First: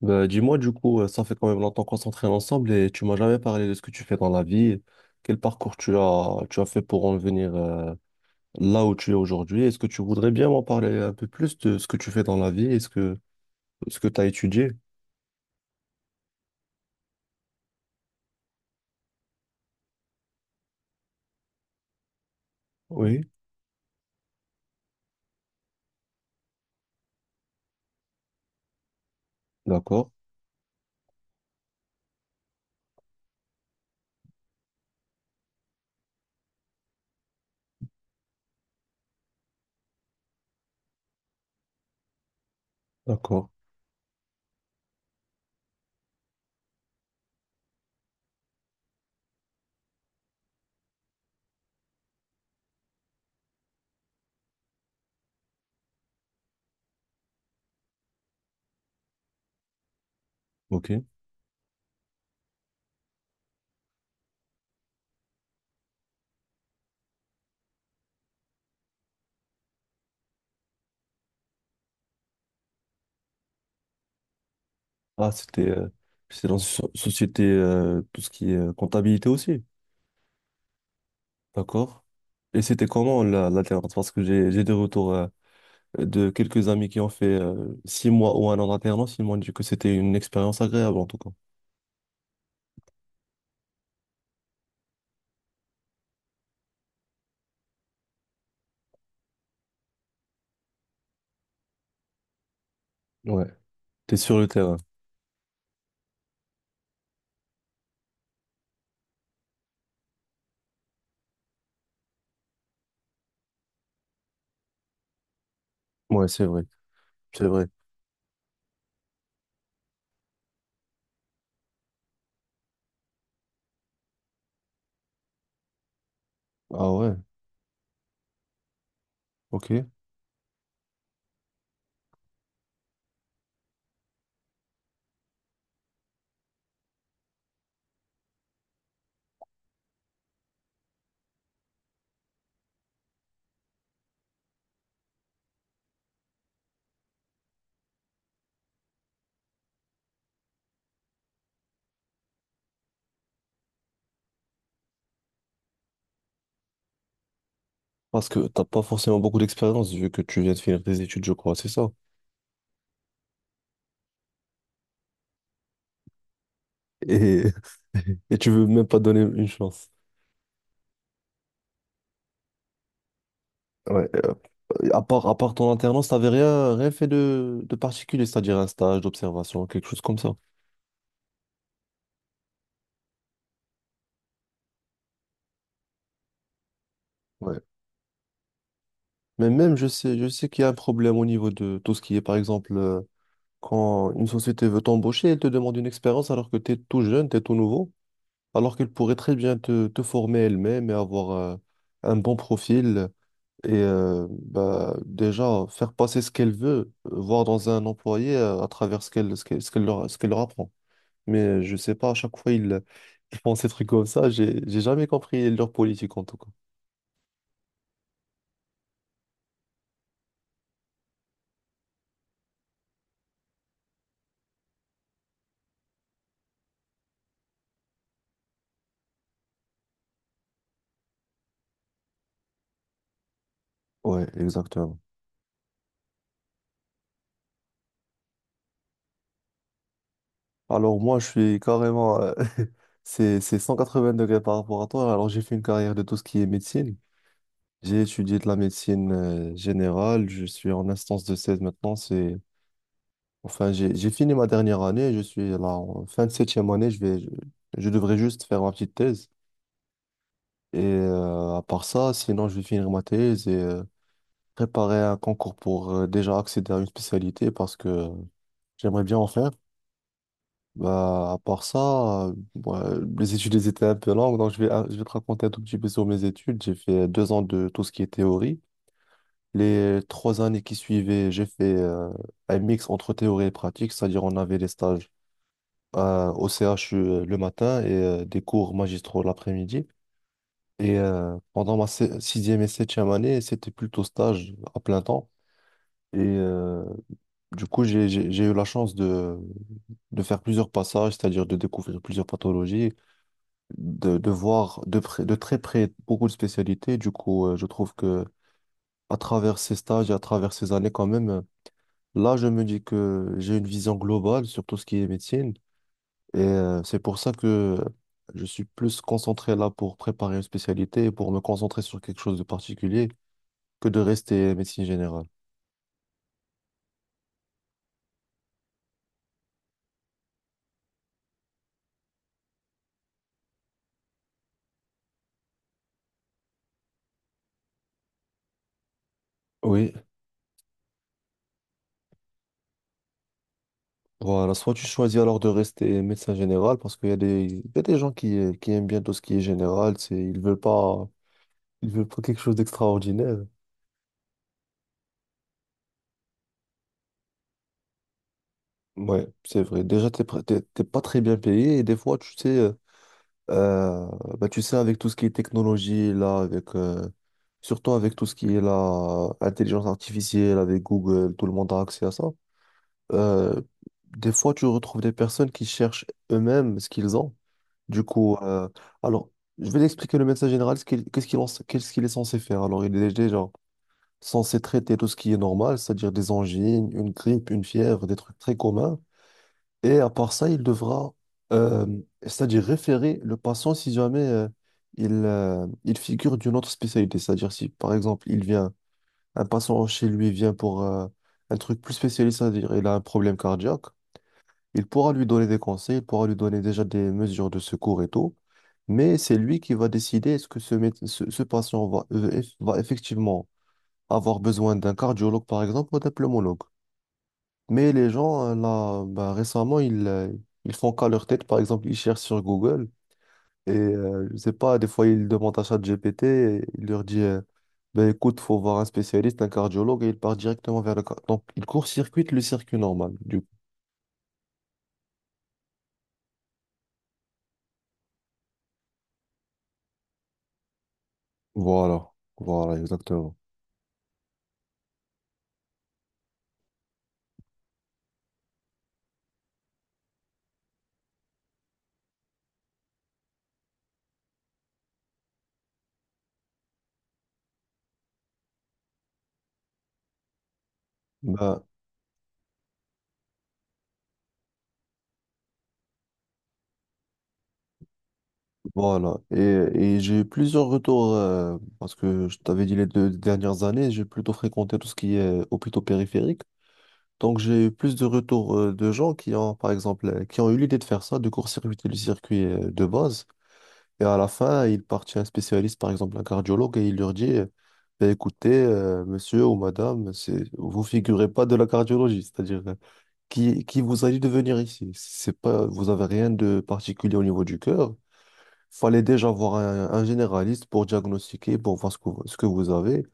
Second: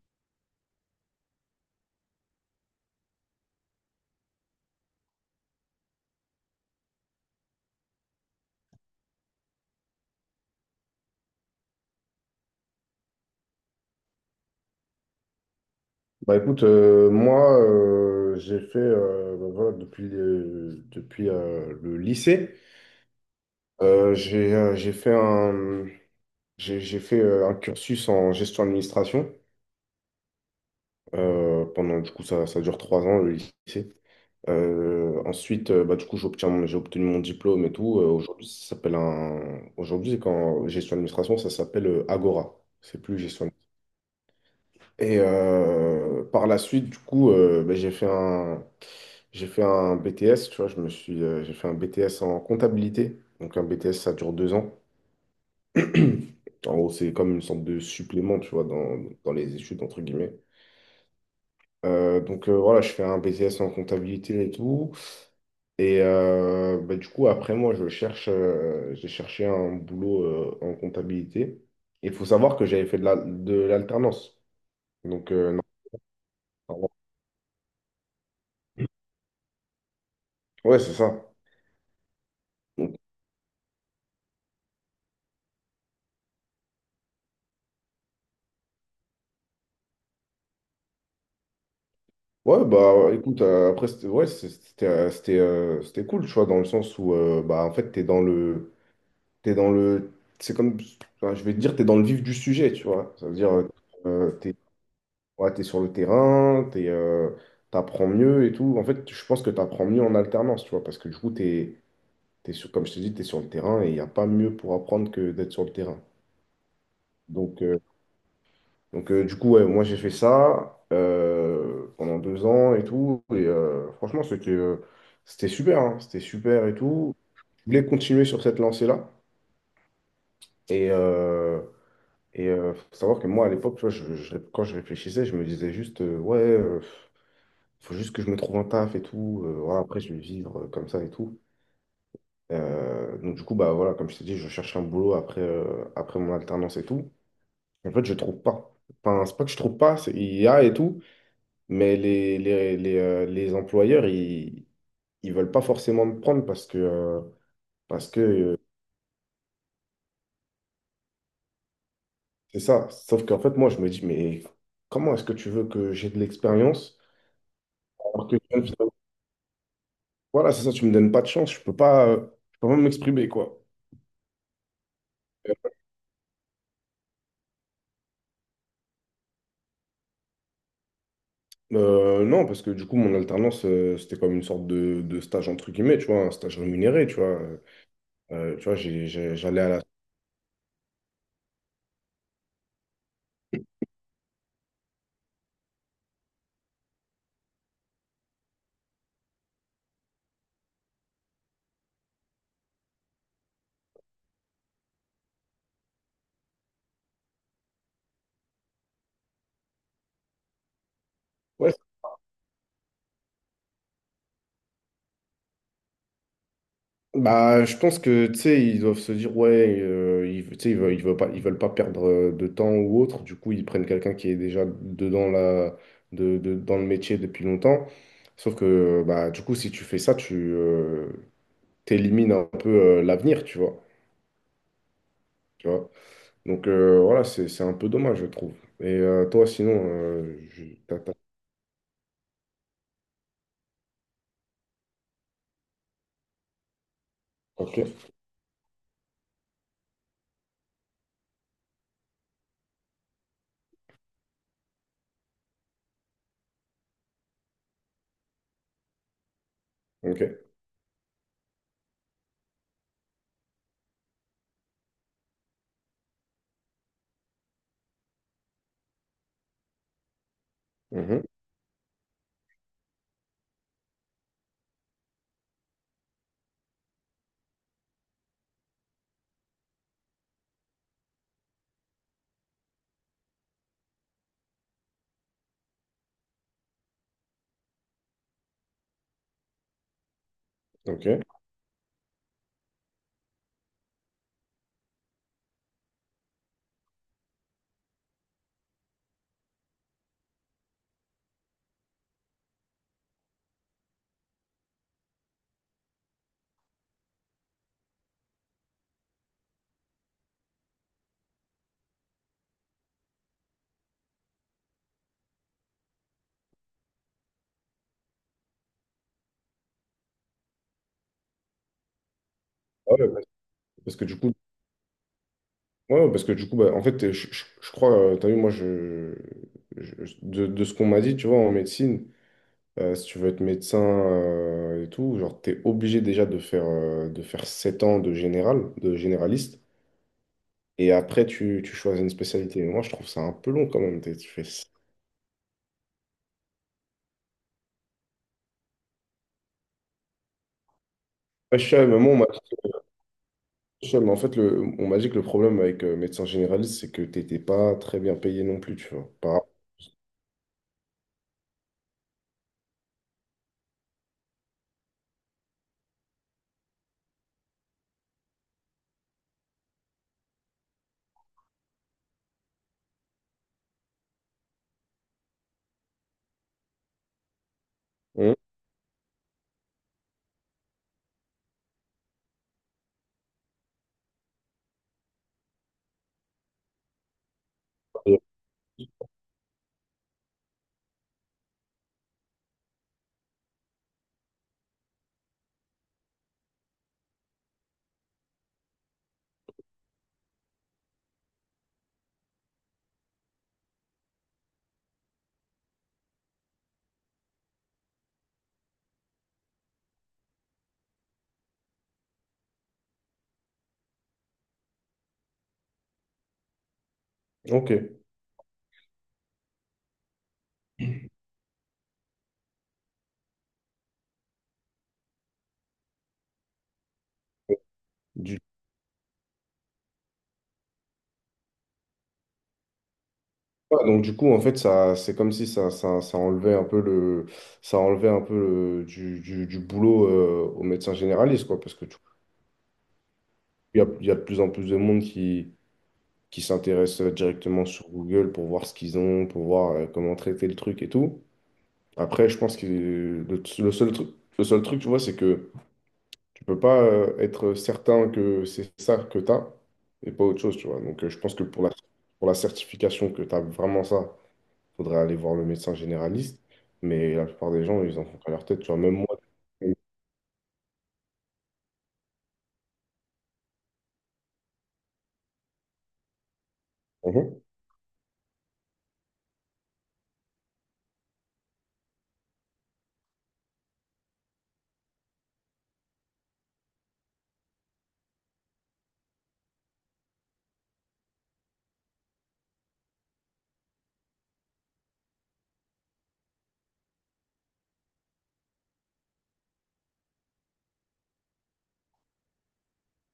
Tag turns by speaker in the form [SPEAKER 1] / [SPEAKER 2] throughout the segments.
[SPEAKER 1] Bah, dis-moi, du coup, ça fait quand même longtemps qu'on s'entraîne ensemble et tu m'as jamais parlé de ce que tu fais dans la vie. Quel parcours tu as fait pour en venir là où tu es aujourd'hui? Est-ce que tu voudrais bien m'en parler un peu plus de ce que tu fais dans la vie? Est-ce que ce que tu as étudié?
[SPEAKER 2] Bah écoute, moi j'ai fait bah, voilà, depuis, depuis le lycée,
[SPEAKER 1] Oui,
[SPEAKER 2] euh, j'ai euh, j'ai fait un, j'ai fait un cursus en gestion administration.
[SPEAKER 1] d'accord,
[SPEAKER 2] Pendant du coup, ça dure 3 ans le lycée. Ensuite, bah, du coup, j'ai obtenu mon diplôme et tout. Aujourd'hui, ça s'appelle un. Aujourd'hui, quand gestion administration, ça s'appelle Agora. C'est plus
[SPEAKER 1] d'accord,
[SPEAKER 2] gestion. Et par la suite, du coup, ben, j'ai fait un BTS, tu vois, j'ai fait un BTS en comptabilité. Donc un BTS, ça dure 2 ans. En gros, c'est comme une sorte de supplément, tu vois, dans les études, entre guillemets.
[SPEAKER 1] ok.
[SPEAKER 2] Donc, voilà, je fais un BTS en comptabilité et tout. Et bah, du coup, après moi, j'ai cherché un boulot en comptabilité. Il faut savoir que j'avais fait de l'alternance.
[SPEAKER 1] Ah,
[SPEAKER 2] Donc,
[SPEAKER 1] c'était dans une
[SPEAKER 2] non.
[SPEAKER 1] société, tout ce qui est comptabilité aussi,
[SPEAKER 2] Ouais, c'est ça.
[SPEAKER 1] d'accord. Et c'était
[SPEAKER 2] Donc,
[SPEAKER 1] comment la dernière. Parce que j'ai des retours, de quelques amis qui ont fait 6 mois ou 1 an d'alternance, ils m'ont dit que c'était une expérience agréable en tout cas.
[SPEAKER 2] Ouais, bah écoute, après, c'était ouais, c'était cool, tu vois, dans le sens où, bah en fait, t'es dans le. T'es dans le. C'est comme. Enfin, je vais te dire, t'es dans le vif du sujet, tu vois. Ça veut
[SPEAKER 1] Ouais.
[SPEAKER 2] dire,
[SPEAKER 1] T'es sur le
[SPEAKER 2] t'es
[SPEAKER 1] terrain.
[SPEAKER 2] ouais, t'es sur le terrain, t'apprends mieux et tout. En fait, je pense que t'apprends mieux en alternance, tu vois, parce que du coup, comme je te dis, t'es sur le terrain et il n'y a pas mieux pour apprendre que d'être sur le terrain.
[SPEAKER 1] Ouais, c'est vrai. C'est
[SPEAKER 2] Donc.
[SPEAKER 1] vrai.
[SPEAKER 2] euh, du coup, ouais, moi, j'ai fait ça pendant 2 ans et tout. Et franchement, c'était super, hein, c'était super et
[SPEAKER 1] Ah ouais,
[SPEAKER 2] tout. Je voulais continuer sur cette lancée-là.
[SPEAKER 1] ok.
[SPEAKER 2] Et, euh, Faut savoir que moi, à l'époque, tu vois, quand je réfléchissais, je me disais juste, ouais, faut juste que je me trouve un taf et tout. Voilà, après, je vais vivre comme ça et tout. Donc, du coup, bah voilà, comme je t'ai dit, je cherche un boulot après mon alternance et tout. En fait, je trouve pas. Enfin, c'est pas que je trouve pas, il y a et tout. Mais les employeurs, ils ne veulent pas forcément me prendre parce que, parce que
[SPEAKER 1] Parce que
[SPEAKER 2] euh,
[SPEAKER 1] t'as pas forcément beaucoup d'expérience vu que tu viens de finir tes études, je crois, c'est ça.
[SPEAKER 2] c'est ça. Sauf qu'en fait, moi, je me dis, mais comment est-ce que tu veux que j'ai de l'expérience
[SPEAKER 1] Et,
[SPEAKER 2] alors que
[SPEAKER 1] et tu
[SPEAKER 2] je
[SPEAKER 1] veux
[SPEAKER 2] viens
[SPEAKER 1] même
[SPEAKER 2] de.
[SPEAKER 1] pas donner une chance.
[SPEAKER 2] Voilà, c'est ça, tu me donnes pas de chance, je peux pas m'exprimer, quoi.
[SPEAKER 1] Ouais. À part, à part ton alternance, t'avais rien, rien fait de particulier, c'est-à-dire un stage d'observation, quelque chose comme ça.
[SPEAKER 2] Non, parce que du coup, mon alternance, c'était comme une sorte de stage, entre guillemets, tu vois, un stage rémunéré, tu vois.
[SPEAKER 1] Ouais.
[SPEAKER 2] Tu vois,
[SPEAKER 1] Mais
[SPEAKER 2] j'allais à
[SPEAKER 1] même,
[SPEAKER 2] la...
[SPEAKER 1] je sais qu'il y a un problème au niveau de tout ce qui est, par exemple, quand une société veut t'embaucher, elle te demande une expérience alors que tu es tout jeune, tu es tout nouveau, alors qu'elle pourrait très bien te former elle-même et avoir un bon profil et bah, déjà faire passer ce qu'elle veut, voir dans un employé à travers ce qu'elle leur apprend. Mais je
[SPEAKER 2] Ouais.
[SPEAKER 1] sais pas, à chaque fois ils, ils font ces trucs comme ça, j'ai jamais compris leur politique en tout cas.
[SPEAKER 2] Bah, je pense que, tu sais, ils doivent se dire, ouais, ils, tu sais, ils veulent pas perdre de temps ou autre. Du coup, ils prennent quelqu'un qui est déjà dedans la, de- dans le métier depuis longtemps. Sauf que, bah, du coup, si tu fais ça, tu t'élimines un peu l'avenir,
[SPEAKER 1] Ouais, exactement.
[SPEAKER 2] tu vois. Donc, voilà, c'est un peu dommage, je trouve. Et toi, sinon,
[SPEAKER 1] Alors moi, je suis carrément c'est 180 degrés par rapport à toi, alors j'ai fait une carrière de tout ce qui est médecine.
[SPEAKER 2] ok,
[SPEAKER 1] J'ai étudié de la médecine générale, je suis en instance de 16 maintenant, c'est enfin j'ai fini ma dernière année, je suis là en fin de septième année, je devrais juste faire ma petite thèse
[SPEAKER 2] ok,
[SPEAKER 1] et à part ça, sinon je vais finir ma thèse et préparer un concours pour déjà accéder à une spécialité parce que j'aimerais bien en faire.
[SPEAKER 2] mhm,
[SPEAKER 1] Bah à part ça, ouais, les études elles étaient un peu longues, donc je vais te raconter un tout petit peu sur mes études. J'ai fait 2 ans de tout ce qui est théorie. Les 3 années qui suivaient, j'ai fait un mix entre théorie et pratique, c'est-à-dire on avait des stages au CHU le matin et des cours magistraux l'après-midi. Et
[SPEAKER 2] ok.
[SPEAKER 1] pendant ma sixième et septième année, c'était plutôt stage à plein temps. Et du coup, j'ai eu la chance de faire plusieurs passages, c'est-à-dire de découvrir plusieurs pathologies, de voir de très près beaucoup de spécialités. Du coup, je trouve que à travers ces stages et à travers ces années, quand même, là, je me dis que j'ai une vision globale sur tout ce qui est médecine et c'est pour ça que je suis plus concentré là pour préparer une spécialité et pour me concentrer sur quelque chose de
[SPEAKER 2] Ah
[SPEAKER 1] particulier
[SPEAKER 2] ouais,
[SPEAKER 1] que
[SPEAKER 2] parce
[SPEAKER 1] de
[SPEAKER 2] que du coup,
[SPEAKER 1] rester médecine générale.
[SPEAKER 2] ouais, ouais, parce que du coup, bah, en fait, je crois, tu as vu, moi, de ce qu'on m'a dit, tu vois, en médecine, si tu veux être médecin, et tout, genre, t'es obligé déjà de faire, 7 ans de général, de généraliste,
[SPEAKER 1] Oui,
[SPEAKER 2] et après, tu choisis une spécialité. Mais moi, je trouve ça un peu long quand même. Tu fais...
[SPEAKER 1] voilà.
[SPEAKER 2] ça.
[SPEAKER 1] Soit tu choisis alors de rester médecin général parce qu'il y a des gens qui aiment bien tout ce qui est général, c'est, ils veulent pas,
[SPEAKER 2] Ouais, je sais,
[SPEAKER 1] ils
[SPEAKER 2] mais
[SPEAKER 1] veulent
[SPEAKER 2] moi, on
[SPEAKER 1] pas
[SPEAKER 2] m'a
[SPEAKER 1] quelque chose d'extraordinaire.
[SPEAKER 2] je sais, mais en fait, on m'a dit que le problème avec médecin généraliste, c'est que t'étais pas très bien payé non plus, tu vois.
[SPEAKER 1] Ouais,
[SPEAKER 2] Par...
[SPEAKER 1] c'est vrai. Déjà, t'es, pr- t'es t'es pas très bien payé et des fois, tu sais. Euh, bah, tu sais, avec tout ce qui est technologie, là, avec, surtout avec tout ce qui est la intelligence artificielle, avec Google, tout le monde a accès à ça. Euh, des fois, tu retrouves des personnes qui cherchent eux-mêmes ce qu'ils ont. Du
[SPEAKER 2] Hum.
[SPEAKER 1] coup, alors, je vais t'expliquer le médecin général, ce qu'il- qu'est-ce qu'il en- qu'est-ce qu'il est censé faire. Alors, il est déjà censé traiter tout ce qui est normal, c'est-à-dire des angines, une grippe, une fièvre, des trucs très communs. Et à part ça, il devra, euh, c'est-à-dire référer le patient si jamais il figure d'une autre spécialité. C'est-à-dire si, par exemple, un patient chez lui vient pour un truc plus spécialiste, c'est-à-dire il a un problème cardiaque, il pourra lui donner des conseils, il pourra lui donner déjà des mesures de secours et tout, mais c'est lui qui va décider est-ce que ce patient va effectivement avoir besoin d'un cardiologue, par exemple, ou d'un pneumologue.
[SPEAKER 2] Ok.
[SPEAKER 1] Mais les gens, là, bah, récemment, ils font qu'à leur tête. Par exemple, ils cherchent sur Google et, je sais pas, des fois, ils demandent à ChatGPT et il leur dit, ben
[SPEAKER 2] Du-
[SPEAKER 1] écoute, faut voir un spécialiste, un cardiologue, et il part directement vers Donc, il court-circuite le circuit normal, du coup.
[SPEAKER 2] Ouais, donc du coup en fait ça, c'est comme si ça enlevait un peu le, ça enlevait un peu du boulot aux médecins généralistes quoi, parce que tu-
[SPEAKER 1] Voilà, voilà, exactement.
[SPEAKER 2] il y a de plus en plus de monde qui s'intéresse directement sur Google pour voir ce qu'ils ont, pour voir comment traiter le truc et tout. Après, je pense que le seul truc, tu vois, c'est que tu peux pas être certain que c'est ça que tu as et pas autre chose, tu vois. Donc je pense que
[SPEAKER 1] Ben,
[SPEAKER 2] pour la certification que tu as vraiment ça, faudrait aller voir le médecin généraliste. Mais la plupart des gens, ils en font qu'à leur tête. Tu vois, même moi.
[SPEAKER 1] voilà. Et j'ai eu plusieurs retours, parce que je t'avais dit les deux dernières années, j'ai plutôt fréquenté tout ce qui est hôpitaux périphériques. Donc
[SPEAKER 2] Mhm.
[SPEAKER 1] j'ai eu plus de retours de gens qui ont, par exemple, qui ont eu l'idée de faire ça, de court-circuiter le circuit de base. Et à la fin, il part chez un spécialiste, par exemple un cardiologue, et il leur dit, ben, écoutez, monsieur ou madame, c'est, vous figurez pas de la cardiologie, c'est-à-dire qui vous a dit de venir ici. C'est pas, vous avez rien de particulier au niveau du cœur. Fallait déjà voir un généraliste pour diagnostiquer, pour voir ce que vous avez.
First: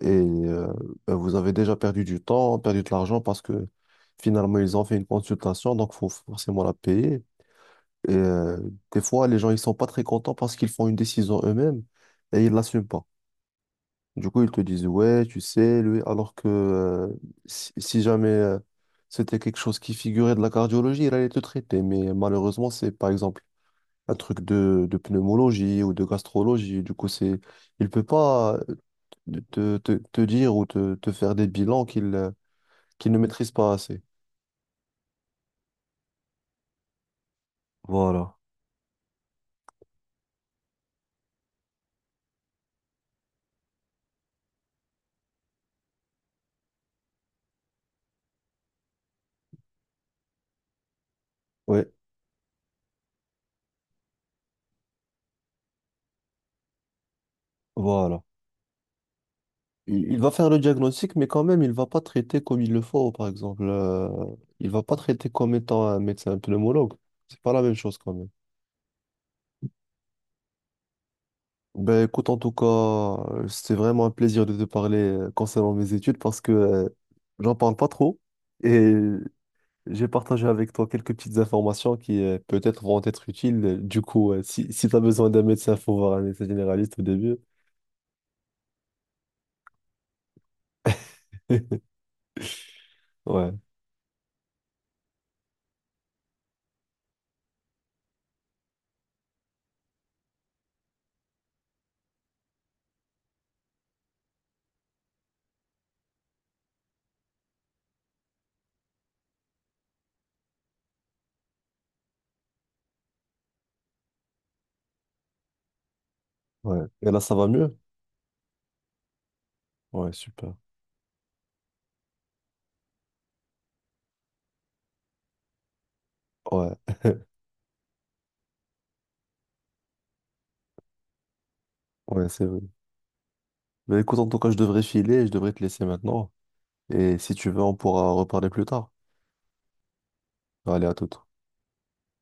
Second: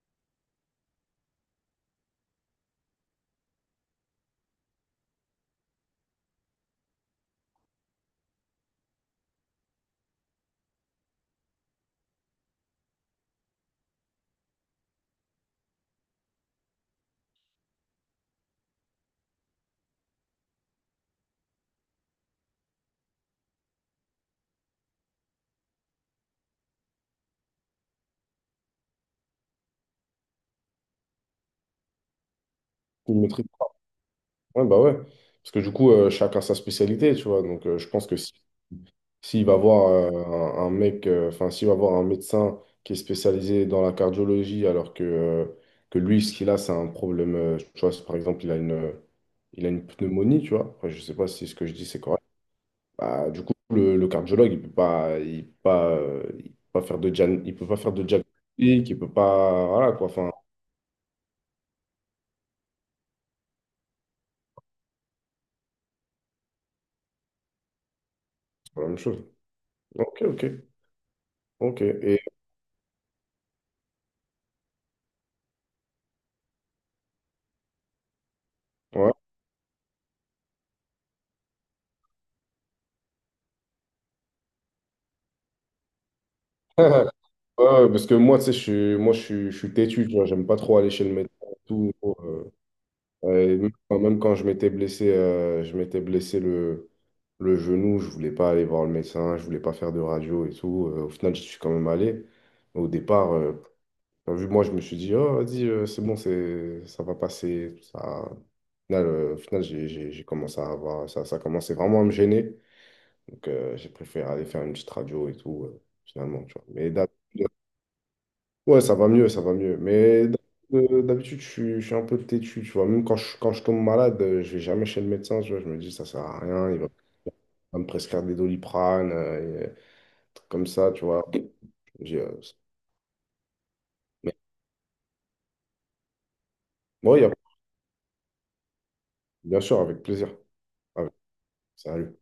[SPEAKER 1] Et ben, vous avez déjà perdu du temps, perdu de l'argent parce que finalement, ils ont fait une consultation, donc faut forcément la payer. Et des fois, les gens, ils sont pas très contents parce qu'ils font une décision eux-mêmes et ils l'assument pas. Du coup, ils te disent, ouais, tu sais, lui, alors que si jamais c'était quelque chose qui figurait de la cardiologie, il allait te traiter. Mais malheureusement, c'est par exemple un truc de pneumologie ou de gastrologie. Du coup, c'est, il peut pas te dire ou te faire des bilans qu'il qu'il
[SPEAKER 2] Ils
[SPEAKER 1] ne
[SPEAKER 2] maîtrisent.
[SPEAKER 1] maîtrise pas assez.
[SPEAKER 2] Ouais, bah ouais. Parce que du coup, chacun sa spécialité, tu vois. Donc, je pense que si,
[SPEAKER 1] Voilà.
[SPEAKER 2] s'il va voir un mec, enfin, s'il va voir un médecin qui est spécialisé dans la cardiologie, alors que lui, ce qu'il a, c'est un problème, tu vois, si par exemple, il a une pneumonie, tu vois. Après, je sais pas si ce que je dis,
[SPEAKER 1] Ouais,
[SPEAKER 2] c'est correct. Bah, du coup, le cardiologue, il peut pas faire de
[SPEAKER 1] voilà.
[SPEAKER 2] diagnostic, il peut pas, voilà
[SPEAKER 1] Il,
[SPEAKER 2] quoi.
[SPEAKER 1] il va
[SPEAKER 2] Enfin,
[SPEAKER 1] faire le diagnostic, mais quand même, il va pas traiter comme il le faut, par exemple. Il va pas traiter comme étant un médecin pneumologue. C'est pas la même chose quand même.
[SPEAKER 2] c'est pas la même chose. Ok, ok, ok.
[SPEAKER 1] Ben
[SPEAKER 2] Et
[SPEAKER 1] écoute, en tout cas, c'était vraiment un plaisir de te parler concernant mes études parce que j'en parle pas trop. Et
[SPEAKER 2] ouais.
[SPEAKER 1] j'ai partagé avec toi quelques petites informations qui peut-être vont être utiles. Du coup, si tu as besoin d'un médecin, faut voir un médecin généraliste au début.
[SPEAKER 2] Ouais, ouais, parce que moi, tu sais, je suis têtu, tu vois. J'aime pas trop aller chez le médecin et tout. euh,
[SPEAKER 1] Ouais,
[SPEAKER 2] et même quand je m'étais blessé le genou, je voulais pas aller voir le médecin, je voulais pas faire de radio et tout. Au final, je suis quand même allé. Au départ. Enfin, vu que moi, je me suis dit, oh, vas-y, c'est bon, ça va passer. Ça... Au final, j'ai commencé à avoir, ça commençait vraiment à me gêner. Donc, j'ai préféré aller faire une petite radio et tout, finalement, tu vois.
[SPEAKER 1] ouais.
[SPEAKER 2] Mais
[SPEAKER 1] Et là, ça va
[SPEAKER 2] d'habitude,
[SPEAKER 1] mieux?
[SPEAKER 2] ouais, ça va mieux, ça va mieux.
[SPEAKER 1] Ouais,
[SPEAKER 2] Mais
[SPEAKER 1] super.
[SPEAKER 2] d'habitude, je suis un peu têtu, tu vois. Même quand je tombe malade, je vais jamais chez le médecin, tu vois. Je me dis, ça sert à rien,
[SPEAKER 1] Ouais,
[SPEAKER 2] il va pas me prescrire des Doliprane, et, trucs comme ça, tu vois. Je me dis,
[SPEAKER 1] ouais, c'est vrai. Mais écoute, en
[SPEAKER 2] mais,
[SPEAKER 1] tout cas, je devrais filer, je devrais te laisser maintenant.
[SPEAKER 2] bon,
[SPEAKER 1] Et si tu veux, on pourra reparler plus tard.
[SPEAKER 2] bien sûr, avec plaisir.
[SPEAKER 1] Allez, à
[SPEAKER 2] Avec-
[SPEAKER 1] toute.
[SPEAKER 2] Salut.